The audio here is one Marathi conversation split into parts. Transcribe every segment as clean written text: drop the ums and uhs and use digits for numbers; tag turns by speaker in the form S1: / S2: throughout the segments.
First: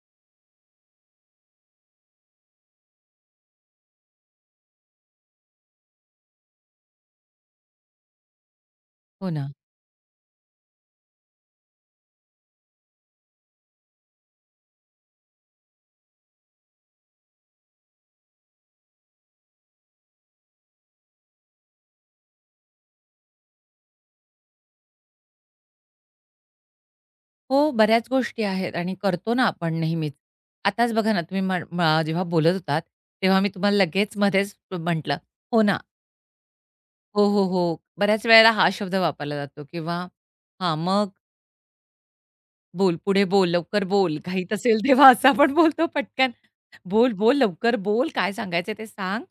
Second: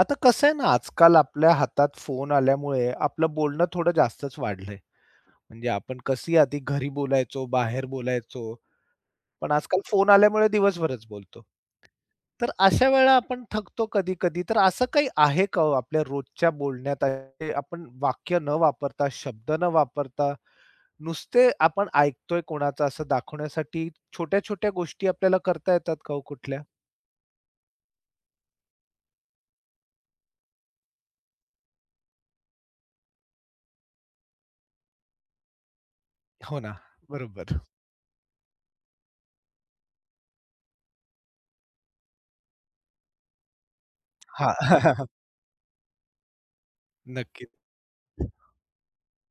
S1: आता कसं आहे ना, आजकाल आपल्या हातात फोन आल्यामुळे आपलं बोलणं थोडं जास्तच वाढलंय. म्हणजे आपण कशी आधी घरी बोलायचो, बाहेर बोलायचो,
S2: हो ना.
S1: पण आजकाल फोन आल्यामुळे दिवसभरच बोलतो. तर अशा वेळेला आपण थकतो कधी-कधी. तर असं काही आहे का हो आपल्या रोजच्या बोलण्यात आहे आपण वाक्य न वापरता, शब्द न वापरता, नुसते आपण ऐकतोय कोणाचं असं दाखवण्यासाठी छोट्या-छोट्या गोष्टी आपल्याला करता येतात का हो कुठल्या?
S2: हो, बऱ्याच गोष्टी आहेत आणि करतो ना आपण नेहमीच. आताच बघा ना, तुम्ही म्हण जेव्हा बोलत होतात, तेव्हा मी तुम्हाला लगेच मध्येच म्हटलं, "हो ना.
S1: हो ना.
S2: हो, हो,
S1: बरोबर.
S2: हो." बऱ्याच वेळेला हा शब्द वापरला जातो किंवा हां, मग बोल, पुढे बोल, लवकर बोल, घाईत
S1: हां.
S2: असेल तेव्हा असं आपण बोलतो पटकन. बोल, बोल,
S1: नक्की.
S2: लवकर बोल, काय सांगायचंय ते सांग.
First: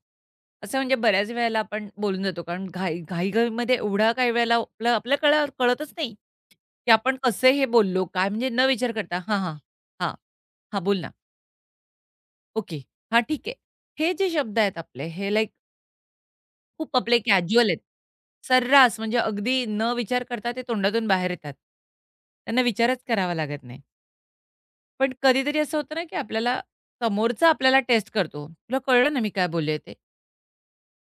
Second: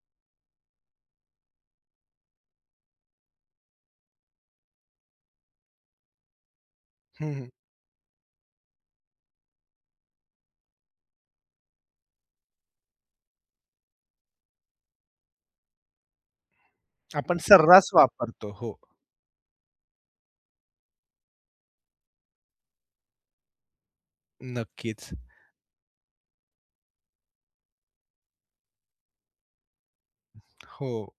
S2: असं म्हणजे बऱ्याच वेळेला आपण बोलून जातो. कारण घाई घाईघाईमध्ये एवढा काही वेळेला आपलं आपल्याला कळतच नाही, की आपण कसे हे बोललो, काय म्हणजे न विचार करता हां, हां, हां, हां, बोल ना. ओके. हां, ठीक आहे. हे जे शब्द आहेत आपले, हे लाइक खूप आपले
S1: आपण
S2: कॅज्युअल आहेत.
S1: सर्रास वापरतो. हो,
S2: सर्रास म्हणजे अगदी न विचार करता ते तोंडातून बाहेर येतात. त्यांना विचारच करावा लागत नाही.
S1: नक्कीच.
S2: पण कधीतरी असं होतं ना, की आपल्याला समोरचा आपल्याला टेस्ट करतो. तुला कळलं ना मी काय बोलले ते?
S1: हो,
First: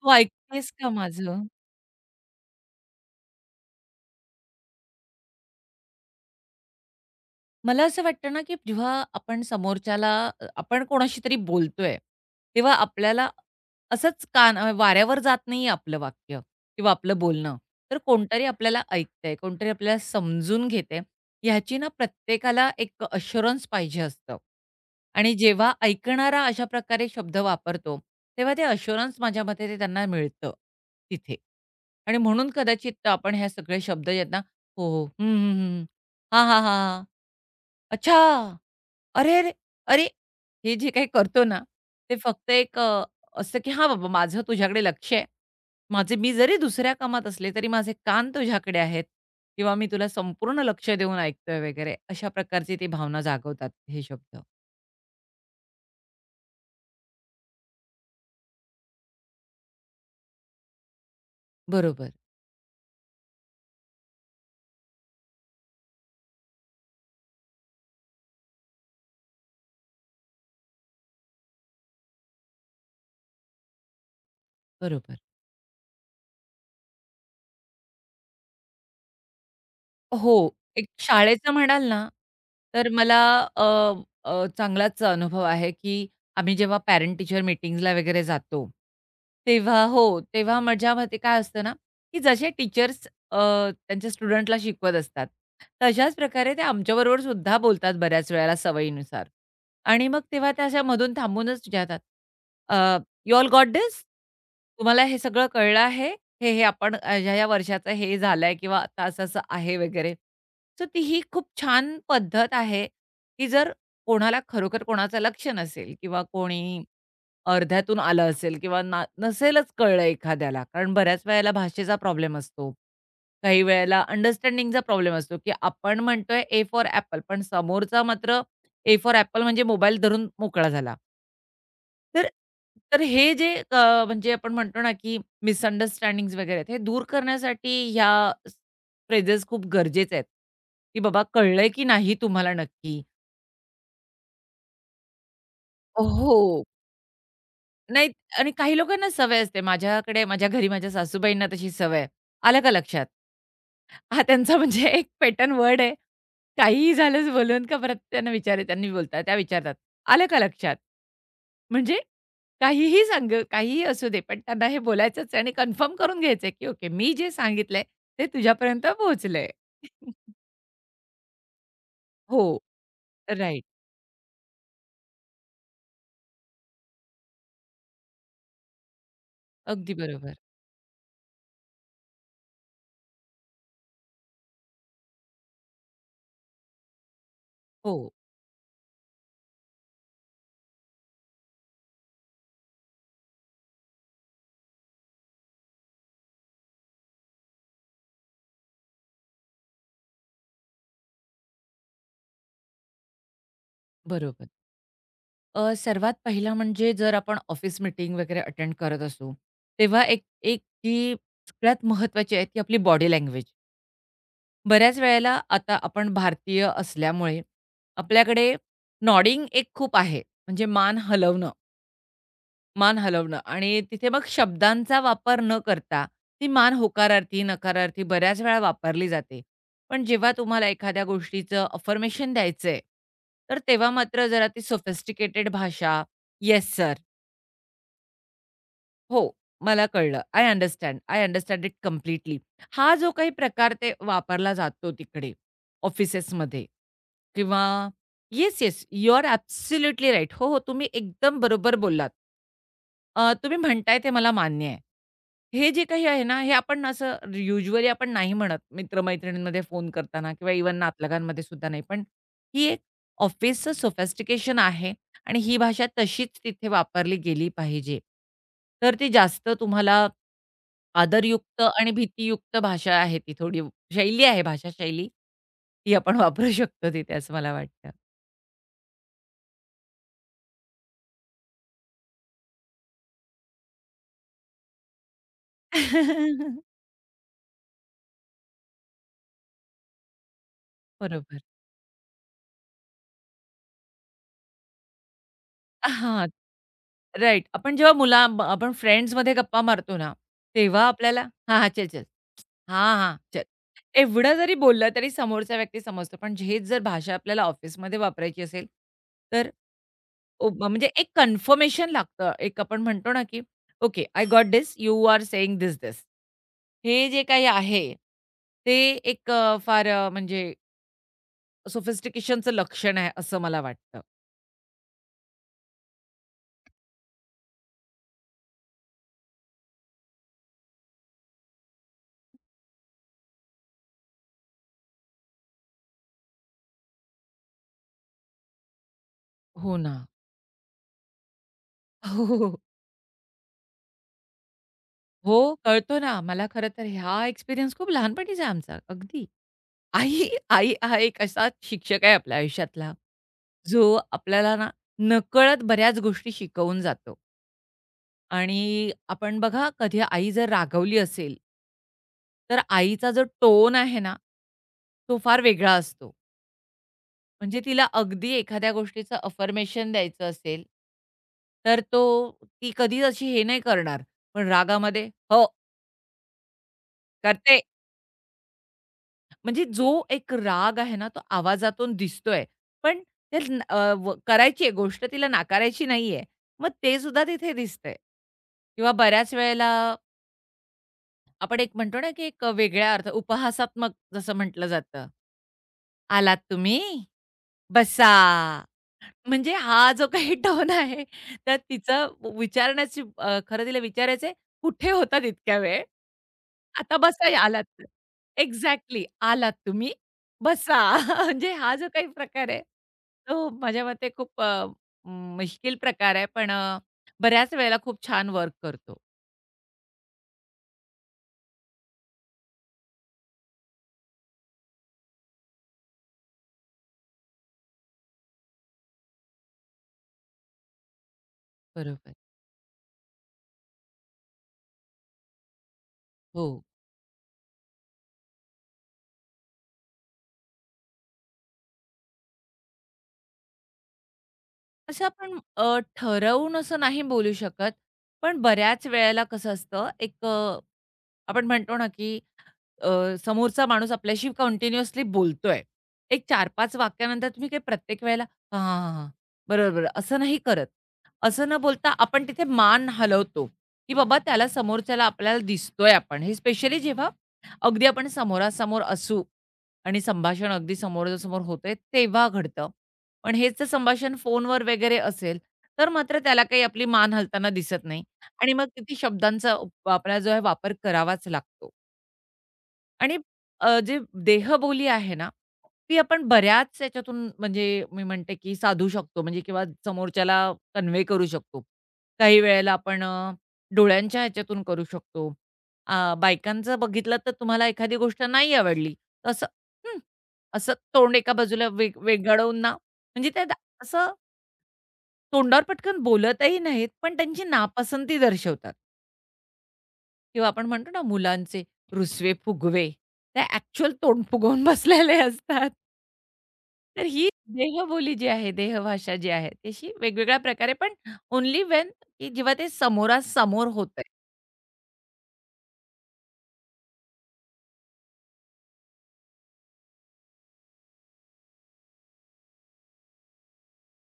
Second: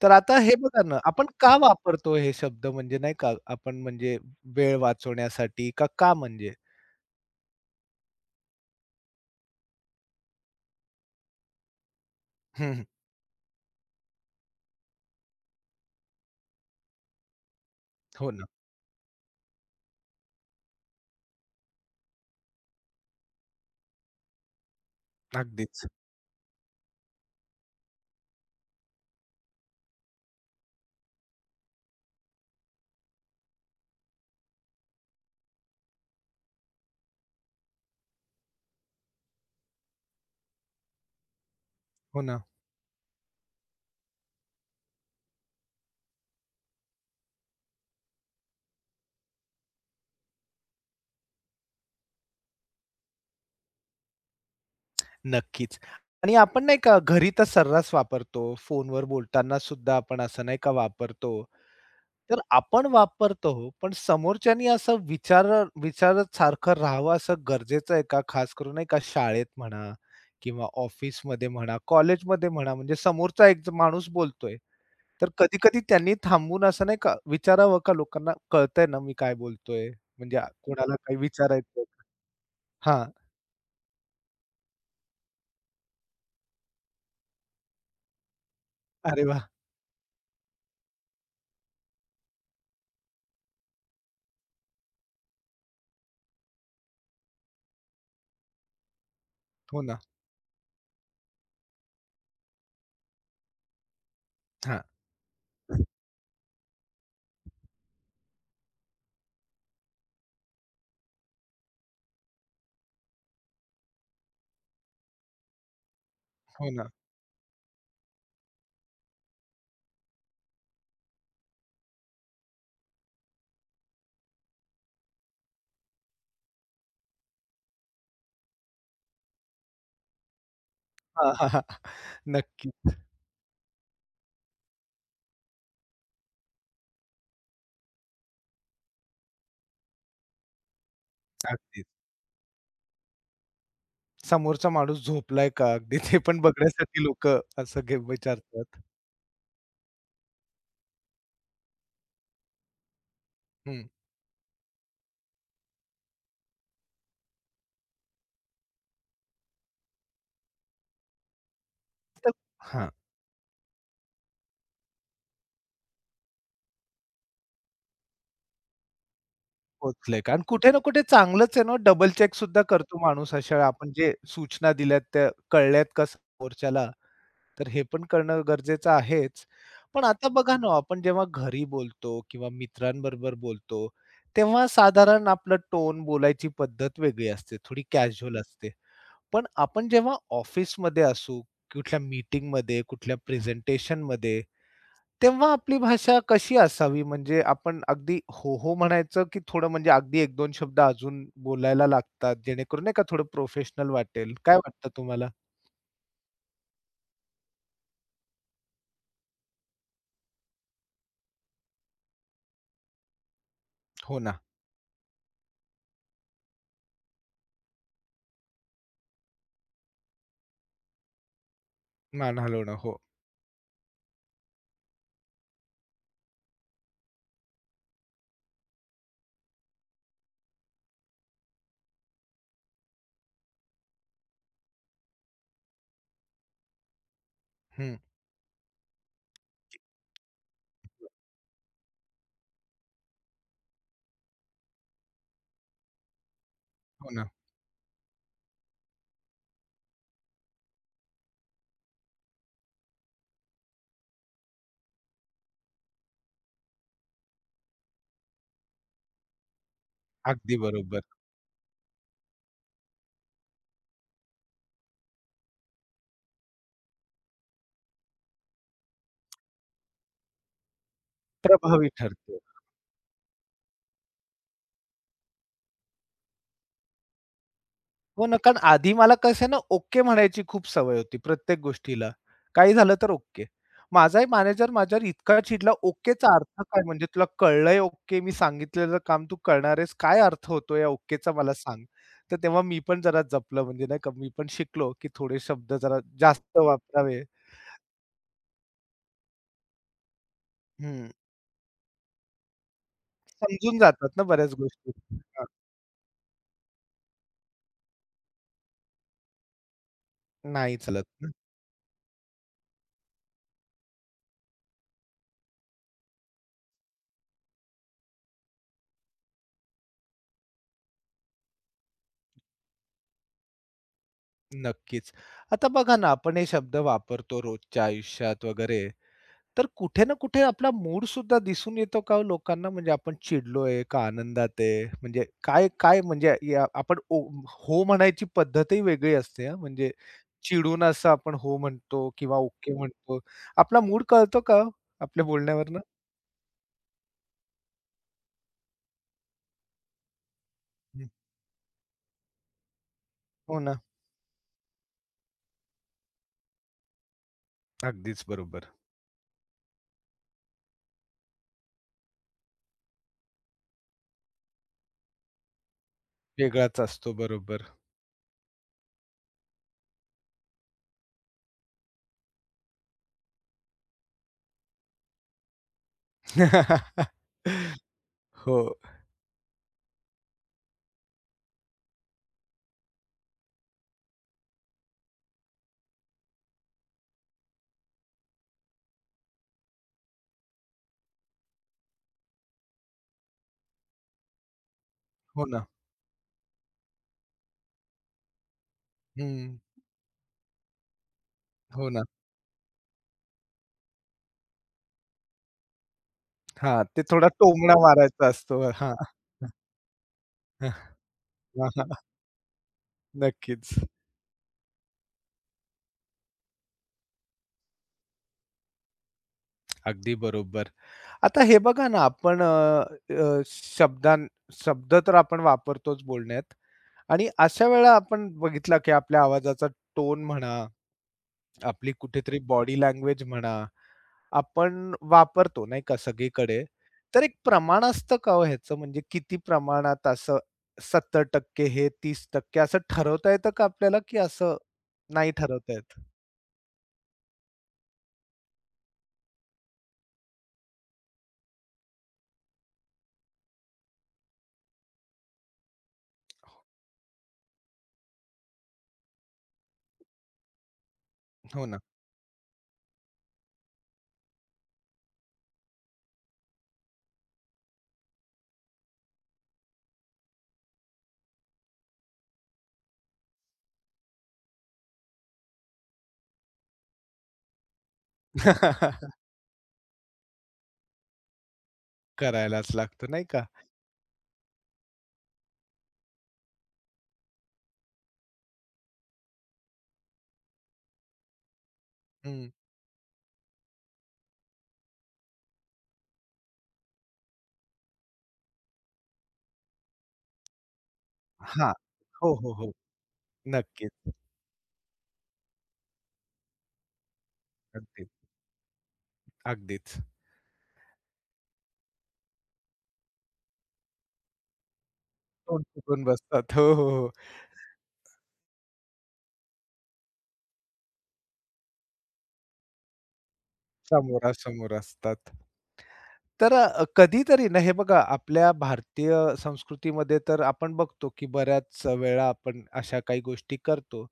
S1: तर
S2: तू
S1: आता हे
S2: ऐकतेस
S1: बघा
S2: का
S1: ना, आपण
S2: माझं?
S1: का वापरतो हे शब्द म्हणजे नाही का आपण म्हणजे वेळ वाचवण्यासाठी का का म्हणजे?
S2: मला असं वाटतं ना, की जेव्हा आपण समोरच्याला आपण कोणाशी तरी बोलतोय,
S1: हं,
S2: तेव्हा
S1: हं.
S2: आपल्याला असंच कान वाऱ्यावर जात नाही आपलं वाक्य किंवा आपलं बोलणं. तर
S1: हो ना,
S2: कोणतरी आपल्याला ऐकतंय, कोणतरी आपल्याला समजून घेतंय, ह्याची ना प्रत्येकाला एक अश्युरन्स पाहिजे असतं. आणि जेव्हा
S1: अगदीच.
S2: ऐकणारा अशा प्रकारे शब्द वापरतो, तेव्हा ते अश्युरन्स माझ्या मते ते त्यांना मिळतं तिथे. आणि म्हणून कदाचित आपण हे सगळे शब्द आहेत ना, "हो, हो. हं, हं, हं. हां, हां, हां, हां." अच्छा! अरे, अरे! अरे! हे जे काही करतो ना, ते
S1: हो ना,
S2: फक्त एक असं की "हां बाबा, माझं तुझ्याकडे लक्ष आहे. माझे मी जरी दुसऱ्या कामात असले, तरी माझे कान तुझ्याकडे आहेत किंवा मी तुला संपूर्ण लक्ष देऊन ऐकतोय" वगैरे अशा प्रकारची ती भावना जागवतात हे शब्द.
S1: नक्कीच. आणि आपण नाही का घरी तर सर्रास वापरतो. फोनवर बोलताना सुद्धा आपण असं नाही का वापरतो.
S2: बरोबर,
S1: तर आपण वापरतो हो, पण समोरच्यानी असं विचारत सारखं राहावं असं गरजेचं आहे का? खास करून नाही का शाळेत म्हणा किंवा ऑफिसमध्ये म्हणा, कॉलेजमध्ये म्हणा, म्हणजे समोरचा एक माणूस बोलतोय.
S2: बरोबर.
S1: तर कधी-कधी त्यांनी थांबून असं नाही का विचारावं का लोकांना कळतंय ना मी काय बोलतोय? म्हणजे
S2: हो. एक
S1: कोणाला काही
S2: शाळेचं
S1: विचारायचं
S2: म्हणाल ना, तर
S1: हां.
S2: मला अ, अ, चांगलाच अनुभव आहे, की आम्ही जेव्हा पॅरेंट टीचर मीटिंग्जला वगैरे जातो,
S1: अरे वाह!
S2: तेव्हा हो, तेव्हा माझ्या मते काय असतं ना, की जसे टीचर्स त्यांच्या स्टुडंटला शिकवत असतात, तशाच प्रकारे ते आमच्याबरोबर सुद्धा बोलतात बऱ्याच वेळेला सवयीनुसार.
S1: हो ना.
S2: आणि मग तेव्हा त्या अशा मधून थांबूनच विचारतात, "यू ऑल गॉट धिस?
S1: हां.
S2: तुम्हाला हे सगळं कळलं आहे?" हे, हे आपण ह्या-ह्या वर्षाचं हे झालंय किंवा आता असं-असं आहे वगैरे. सो ती ही खूप छान पद्धत आहे, की जर कोणाला खरोखर कोणाचं लक्ष नसेल किंवा
S1: हो
S2: कोणी
S1: ना.
S2: अर्ध्यातून आलं असेल किंवा नसेलच कळलं एखाद्याला. कारण बऱ्याच वेळेला भाषेचा प्रॉब्लेम असतो. काही वेळेला अंडरस्टँडिंगचा प्रॉब्लेम असतो, की आपण म्हणतोय ए फॉर ॲपल, पण समोरचा मात्र ए फॉर ॲपल म्हणजे मोबाईल धरून मोकळा झाला.
S1: हां, हां, हां.
S2: तर
S1: नक्कीच.
S2: तर हे जे म्हणजे आपण म्हणतो ना, की मिसअंडरस्टँडिंग्स वगैरे आहेत, हे दूर करण्यासाठी ह्या फ्रेजेस खूप गरजेच्या आहेत, की बाबा कळलंय की
S1: अगदीच.
S2: नाही तुम्हाला नक्की?
S1: समोरचा माणूस झोपलाय का? अगदी ते
S2: हो.
S1: पण बघण्यासाठी लोकं असं घे
S2: नाही आणि काही
S1: विचारतात.
S2: लोकांना सवय असते. माझ्याकडे माझ्या घरी माझ्या सासूबाईंना तशी सवय आहे. आलं का लक्षात? हा त्यांचा म्हणजे एक पॅटर्न वर्ड आहे. काहीही झालंच बोलून का परत त्यांना विचार त्यांनी बोलतात त्या विचारतात, "आलं का लक्षात?" म्हणजे
S1: तर हां.
S2: काहीही सांग काहीही असू दे, पण त्यांना हे बोलायचंच आहे आणि कन्फर्म करून घ्यायचंय, की ओके मी जे सांगितलंय ते तुझ्यापर्यंत पोहोचलंय.
S1: पोहोचलंय का? आणि कुठे ना कुठे चांगलंच आहे ना, डबल चेक
S2: हो.
S1: सुद्धा करतो माणूस अशा वेळी.
S2: राइट.
S1: आपण जे सूचना दिल्यात त्या कळल्यात का समोरच्याला, तर हे पण करणं गरजेचं आहेच.
S2: अगदी
S1: पण आता
S2: बरोबर.
S1: बघा ना, आपण जेव्हा घरी बोलतो किंवा मित्रांबरोबर बोलतो, तेव्हा साधारण आपलं टोन, बोलायची पद्धत वेगळी असते, थोडी
S2: हो,
S1: कॅज्युअल असते. पण आपण जेव्हा ऑफिसमध्ये असू, कुठल्या मीटिंगमध्ये, कुठल्या प्रेझेंटेशनमध्ये तेव्हा आपली भाषा कशी असावी? म्हणजे आपण अगदी हो, हो म्हणायचं, की थोडं म्हणजे अगदी एक दोन शब्द अजून बोलायला लागतात, जेणेकरून नाही का थोडं प्रोफेशनल वाटेल.
S2: बरोबर.
S1: काय वाटतं तुम्हाला?
S2: सर्वात पहिला म्हणजे जर आपण ऑफिस मीटिंग वगैरे अटेंड करत असू, तेव्हा एक एक जी सगळ्यात महत्त्वाची आहे ती आपली बॉडी लँग्वेज.
S1: हो ना.
S2: बऱ्याच वेळेला आता आपण भारतीय असल्यामुळे आपल्याकडे नॉडिंग एक खूप आहे. म्हणजे मान हलवणं,
S1: मान हलवणं. हो.
S2: आणि तिथे मग शब्दांचा वापर न करता ती मान होकारार्थी, नकारार्थी बऱ्याच वेळा वापरली जाते. पण जेव्हा तुम्हाला एखाद्या गोष्टीचं अफर्मेशन द्यायचंय, तर तेव्हा मात्र जरा ती सोफिस्टिकेटेड भाषा, "येस सर."
S1: हं.
S2: हो, मला कळलं. I understand. I understand it completely. हा जो काही प्रकार ते वापरला जातो तिकडे ऑफिसेसमध्ये
S1: हो ना.
S2: किंवा yes, yes. You are absolutely right. हो, हो. तुम्ही एकदम बरोबर बोललात. तुम्ही म्हणताय ते मला मान्य आहे. हे जे काही आहे ना, हे आपण असं युजुअली आपण नाही म्हणत मित्र फोन करताना किंवा
S1: अगदी
S2: इव्हन
S1: बरोबर.
S2: नातलगांमध्ये सुद्धा नाही. पण ही एक ऑफिसचं सोफिस्टिकेशन आहे. आणि ही भाषा तशीच तिथे वापरली गेली पाहिजे. तर ती जास्त तुम्हाला आदरयुक्त
S1: प्रभावी
S2: आणि
S1: ठरते.
S2: भीतीयुक्त भाषा आहे ती थोडी शैली आहे, भाषा शैली ती आपण वापरू शकतो तिथे असं मला वाटतं.
S1: हो ना, कारण आधी मला कसं आहे ना, ओके म्हणायची खूप सवय होती प्रत्येक गोष्टीला. काही झालं तर ओके. माझाही मॅनेजर माझ्यावर इतका चिडला, ओकेचा अर्थ काय? म्हणजे तुला कळलंय ओके, मी सांगितलेलं काम तू करणार आहेस. काय अर्थ होतो या ओकेचा
S2: बरोबर.
S1: मला सांग. तर तेव्हा मी पण जरा जपलं म्हणजे नाही का, मी पण शिकलो, की थोडे शब्द जरा
S2: हां.
S1: जास्त वापरावे.
S2: राइट. आपण जेव्हा मुला ब आपण फ्रेंड्समध्ये गप्पा मारतो ना, तेव्हा
S1: हं.
S2: आपल्याला "हां, हां. चल, चल. हां, हां. चल."
S1: समजून जातात ना
S2: एवढं
S1: बऱ्याच
S2: जरी बोललं
S1: गोष्टी.
S2: तरी
S1: हां.
S2: समोरचा व्यक्ती समजतो. पण हेच जर भाषा आपल्याला ऑफिसमध्ये वापरायची असेल, तर ओ
S1: नाही
S2: म्हणजे
S1: चालत
S2: एक
S1: ना.
S2: कन्फर्मेशन लागतं. एक आपण म्हणतो ना, की "okay, I got this. You are saying this, this." हे जे काही आहे, ते एक म्हणजे सोफिस्टिकेशनचं लक्षण आहे असं मला वाटतं.
S1: नक्कीच. आता बघा ना, आपण हे शब्द वापरतो रोजच्या आयुष्यात वगैरे. तर कुठे ना कुठे आपला मूड सुद्धा दिसून येतो का हो लोकांना? म्हणजे आपण चिडलोय का आनंदात आहे? म्हणजे काय काय म्हणजे या आपण हो म्हणायची पद्धतही वेगळी असते हां.
S2: हो
S1: म्हणजे
S2: ना.
S1: चिडून असं आपण हो म्हणतो किंवा ओके म्हणतो. आपला मूड कळतो का हो आपल्या
S2: हो,
S1: बोलण्यावरनं?
S2: कळतो ना. मला खरं तर हा एक्सपिरियन्स खूप लहानपणीचा आहे आमचा, अगदी. आई आई हा
S1: हं.
S2: एक असा शिक्षक आहे आपल्या आयुष्यातला,
S1: हो ना.
S2: जो आपल्याला ना नकळत बऱ्याच गोष्टी शिकवून जातो
S1: अगदीच बरोबर.
S2: आणि आपण बघा कधी आई जर रागवली असेल तर आईचा जो टोन आहे ना, तो फार वेगळा असतो.
S1: वेगळाच असतो
S2: म्हणजे
S1: बरोबर.
S2: तिला अगदी एखाद्या गोष्टीचं अफर्मेशन द्यायचं असेल, तर तो ती कधीच अशी हे नाही करणार. पण रागामध्ये "हो, करते."
S1: हो.
S2: म्हणजे जो एक राग आहे ना, तो आवाजातून दिसतोय. पण ते न अ, व करायची आहे गोष्ट, तिला नाकारायची नाहीये. मग ते सुद्धा तिथे दिसतंय किंवा बऱ्याच वेळेला आपण एक म्हणतो ना, की एक वेगळ्या अर्थ उपहासात्मक जसं म्हटलं जातं.
S1: हो ना.
S2: "आलात तुम्ही?" बसा. म्हणजे
S1: हं.
S2: हा जो काही टोन आहे, त्यात
S1: हो ना.
S2: तिचं विचारण्याची खरं तिला विचारायचंय, "कुठे होतात इतक्या वेळ?
S1: हां,
S2: आता
S1: ते थोडा
S2: बसा आलात
S1: टोमणा
S2: तर."
S1: मारायचा असतो. हां.
S2: एक्झॅक्टली. "आलात तुम्ही? बसा." म्हणजे हा जो काही प्रकार आहे, तो
S1: नक्कीच.
S2: माझ्या मते खूप मुश्किल प्रकार आहे, पण बऱ्याच वेळेला खूप छान वर्क करतो.
S1: अगदी बरोबर. आता हे बघा ना, आपण अ, अ, शब्दां शब्द तर आपण वापरतोच बोलण्यात आणि अशा वेळा आपण बघितला, की आपल्या आवाजाचा टोन म्हणा, आपली
S2: बरोबर.
S1: कुठेतरी बॉडी लँग्वेज म्हणा, आपण वापरतो नाही का
S2: हो.
S1: सगळीकडे. तर एक प्रमाण असतं का हो ह्याचं? म्हणजे किती प्रमाणात असं 70% हे, 30% असं ठरवता येतं का आपल्याला, की असं
S2: असं
S1: नाही
S2: आपण
S1: ठरवता येत?
S2: ठरवून असं नाही बोलू शकत, पण बऱ्याच वेळेला कसं असतं, आपण म्हणतो ना, की समोरचा माणूस आपल्याशी कंटिन्युअसली बोलतोय. एक 4-5 वाक्यानंतर तुम्ही काही प्रत्येक वेळेला "हां, हां, हां, हां. बरोबर, बरोबर." असं नाही करत. असं न
S1: हो ना.
S2: बोलता आपण तिथे मान हलवतो, की बाबा त्याला समोरच्याला आपल्याला दिसतोय आपण. हे स्पेशली जेव्हा अगदी आपण समोरासमोर असू आणि संभाषण अगदी समोरासमोर होतंय तेव्हा घडतं. पण हेच जर संभाषण फोनवर वगैरे असेल, तर मात्र त्याला काही आपली मान हलताना दिसत नाही आणि मग किती शब्दांचा आपल्याला जो आहे वापर करावाच लागतो.
S1: करायलाच लागतं
S2: आणि
S1: नाही का?
S2: जे देहबोली आहे ना, ती आपण बऱ्याच याच्यातून म्हणजे मी म्हणते, की साधू शकतो म्हणजे किंवा समोरच्याला कन्व्हे करू शकतो. काही
S1: हं.
S2: वेळेला आपण डोळ्यांच्या ह्याच्यातून करू शकतो. बायकांचं बघितलं तर तुम्हाला एखादी गोष्ट नाही आवडली, तर असं "हं" असं तोंड एका बाजूला
S1: हां. हो, हो,
S2: वेगाळून ना
S1: हो.
S2: म्हणजे असं
S1: नक्कीच.
S2: तोंडावर पटकन बोलतही नाहीत, पण त्यांची
S1: अगदी.
S2: नापसंती दर्शवतात.
S1: अगदीच.
S2: किंवा आपण म्हणतो ना मुलांचे रुसवे-फुगवे, ते ॲक्चुअल तोंड फुगवून बसलेले
S1: तोंड
S2: असतात.
S1: फुगवून बसतात. हो, हो,
S2: तर
S1: हो.
S2: ही देहबोली जी आहे, देहभाषा जी आहे, तशी वेगवेगळ्या प्रकारे पण ओन्ली व्हेन की जेव्हा ते समोरासमोर होतंय.
S1: समोरासमोर असतात. तर कधीतरी ना हे बघा आपल्या भारतीय संस्कृतीमध्ये तर आपण बघतो, की बऱ्याच वेळा आपण अशा काही गोष्टी करतो.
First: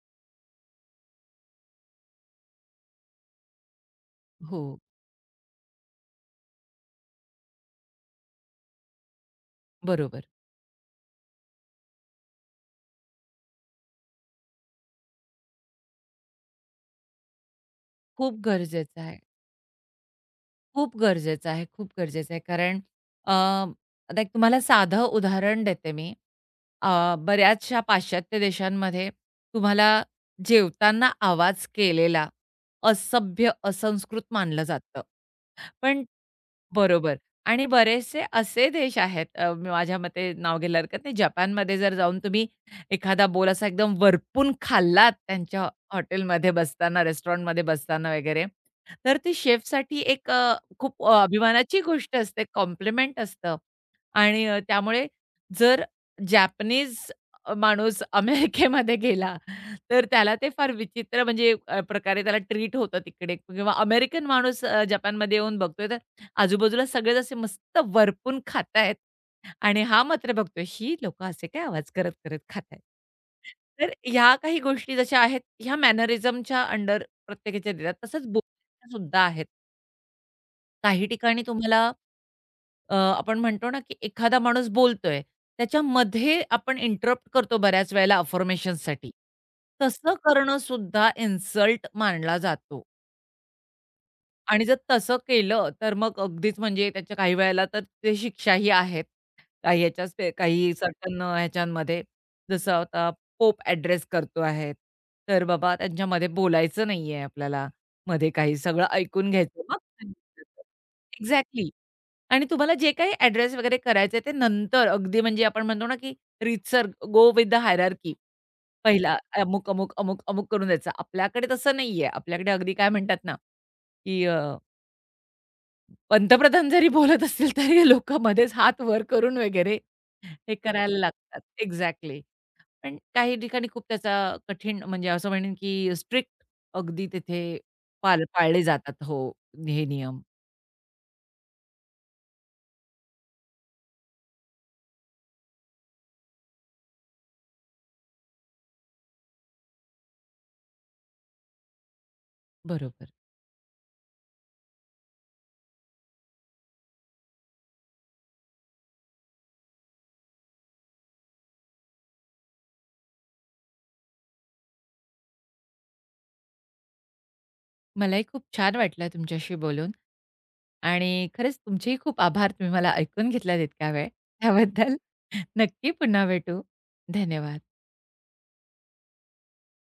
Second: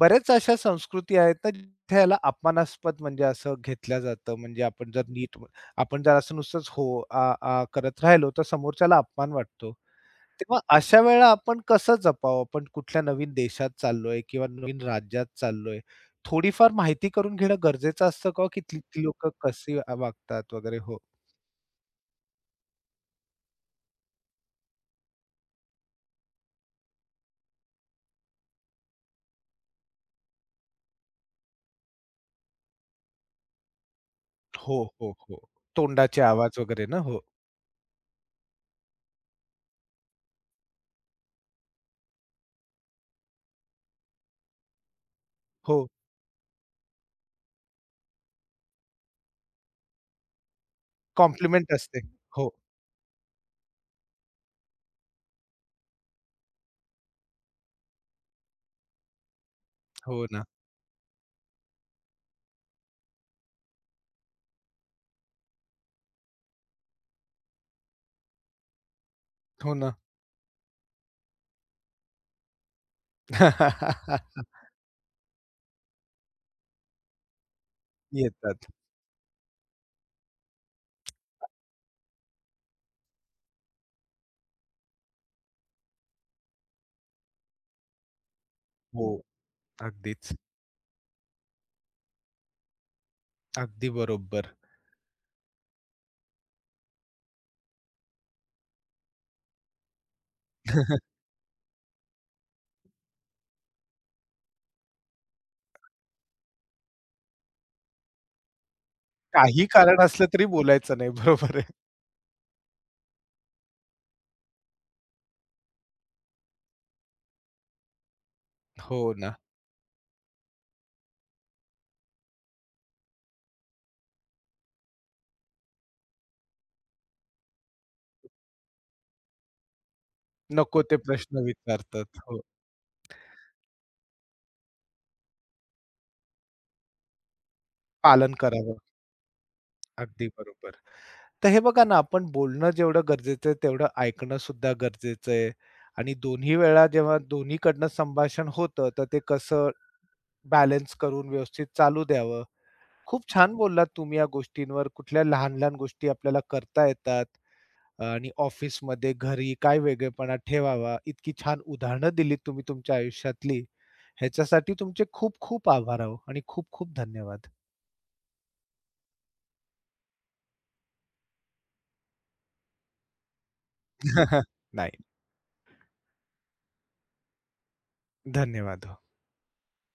S1: बऱ्याच अशा संस्कृती आहेत ना, जिथे याला अपमानास्पद म्हणजे असं घेतलं जातं. म्हणजे
S2: हो,
S1: आपण जर नीट आपण जर असं नुसतंच हो, आ, आ करत राहिलो, तर समोरच्याला अपमान वाटतो.
S2: बरोबर.
S1: तेव्हा अशा वेळेला आपण कसं जपावं? आपण कुठल्या नवीन देशात चाललोय किंवा नवीन राज्यात चाललोय. थोडीफार माहिती करून घेणं गरजेचं असतं
S2: खूप
S1: का हो, की
S2: गरजेचं
S1: तिथली
S2: आहे.
S1: लोकं कशी वागतात वगैरे?
S2: खूप
S1: हो.
S2: गरजेचं आहे, खूप गरजेचं आहे. कारण आता एक तुम्हाला साधं उदाहरण देते मी. बऱ्याचशा पाश्चात्य देशांमध्ये तुम्हाला जेवताना आवाज केलेला असभ्य, असंस्कृत मानलं
S1: हो,
S2: जातं.
S1: हो, हो.
S2: पण
S1: तोंडाचे आवाज वगैरे ना?
S2: बरोबर.
S1: हो.
S2: आणि बरेचसे असे देश आहेत माझ्या मते नाव घेतलं हरकत नाही. जपानमध्ये जर जाऊन तुम्ही एखादा बोल असा एकदम वरपून खाल्लात त्यांच्या
S1: हो.
S2: हॉटेलमध्ये बसताना, रेस्टॉरंटमध्ये बसताना वगैरे, तर ती शेफसाठी एक अ, खूप अ,
S1: कॉम्प्लिमेंट
S2: अभिमानाची
S1: असते.
S2: गोष्ट असते,
S1: हो.
S2: कॉम्प्लिमेंट असतं. आणि त्यामुळे जर जॅपनीज माणूस अमेरिकेमध्ये गेला, तर
S1: हो
S2: त्याला
S1: ना.
S2: ते फार विचित्र म्हणजे प्रकारे त्याला ट्रीट होतं तिकडे किंवा अमेरिकन माणूस जपानमध्ये येऊन बघतोय, तर आजूबाजूला सगळेच असे मस्त वरपून खातायत
S1: हो
S2: आणि
S1: ना.
S2: हा मात्र बघतोय, ही लोकं असे काय आवाज करत, करत खातायत. तर ह्या काही गोष्टी जशा आहेत, ह्या मॅनरिझमच्या अंडर प्रत्येकाच्या येतात. तसंच
S1: येतात.
S2: बोलण्याच्या सुद्धा आहेत. काही ठिकाणी तुम्हाला आपण म्हणतो ना, की एखादा माणूस बोलतोय, त्याच्यामध्ये आपण इंटरप्ट करतो बऱ्याच वेळेला
S1: हो.
S2: अफर्मेशनसाठी. तसं
S1: अगदीच.
S2: करणं सुद्धा इन्सल्ट मानला जातो
S1: अगदी बरोबर.
S2: आणि जर तसं केलं, तर मग अगदीच म्हणजे त्याच्या काही वेळेला तर ते शिक्षाही आहेत. काही ह्याच्याच पे काही सर्टन ह्याच्यामध्ये जसं आता पोप ॲड्रेस करतो आहे. तर बाबा त्यांच्यामध्ये बोलायचं नाहीये आपल्याला. मध्ये काही सगळं ऐकून घ्यायचं
S1: काही
S2: मग
S1: कारण असलं तरी बोलायचं नाही. बरोबर आहे.
S2: एक्झॅक्टली आणि तुम्हाला जे काही ॲड्रेस वगैरे करायचे ते नंतर अगदी म्हणजे आपण म्हणतो ना, की रीतसर गो विथ द हायरार्की.
S1: हो
S2: पहिला
S1: ना.
S2: अमुक, अमुक, अमुक, अमुक करून द्यायचं. आपल्याकडे तसं नाहीये. आपल्याकडे अगदी काय म्हणतात ना, की पंतप्रधान जरी बोलत असतील, तरी हे लोकं मध्येच हात वर करून वगैरे हे
S1: नको ते
S2: करायला लागतात.
S1: प्रश्न विचारतात.
S2: एक्झॅक्टली.
S1: हो.
S2: पण काही ठिकाणी खूप त्याचा कठीण म्हणजे असं म्हणेन, की स्ट्रिक्ट अगदी तिथे
S1: पालन
S2: पाळले
S1: करावं.
S2: जातात. हो, हे नियम.
S1: अगदी बरोबर. तर हे बघा ना, आपण बोलणं जेवढं गरजेचं आहे, तेवढं ऐकणं सुद्धा गरजेचं आहे आणि दोन्ही वेळा जेव्हा दोन्हीकडनं संभाषण होतं, तर ते कसं बॅलन्स करून व्यवस्थित चालू द्यावं.
S2: बरोबर.
S1: खूप छान बोललात तुम्ही या गोष्टींवर. कुठल्या लहान-लहान गोष्टी आपल्याला करता येतात आणि ऑफिसमध्ये, घरी काय वेगळेपणा ठेवावा, इतकी छान उदाहरणं दिलीत तुम्ही तुमच्या आयुष्यातली. ह्याच्यासाठी तुमचे खूप खूप आभार अहो आणि खूप खूप धन्यवाद.
S2: मलाही खूप छान वाटलं तुमच्याशी बोलून आणि खरंच तुमचेही खूप आभार. तुम्ही मला ऐकून घेतलात इतका वेळ.
S1: नाही,
S2: त्याबद्दल नक्की पुन्हा भेटू. धन्यवाद.
S1: धन्यवाद हो.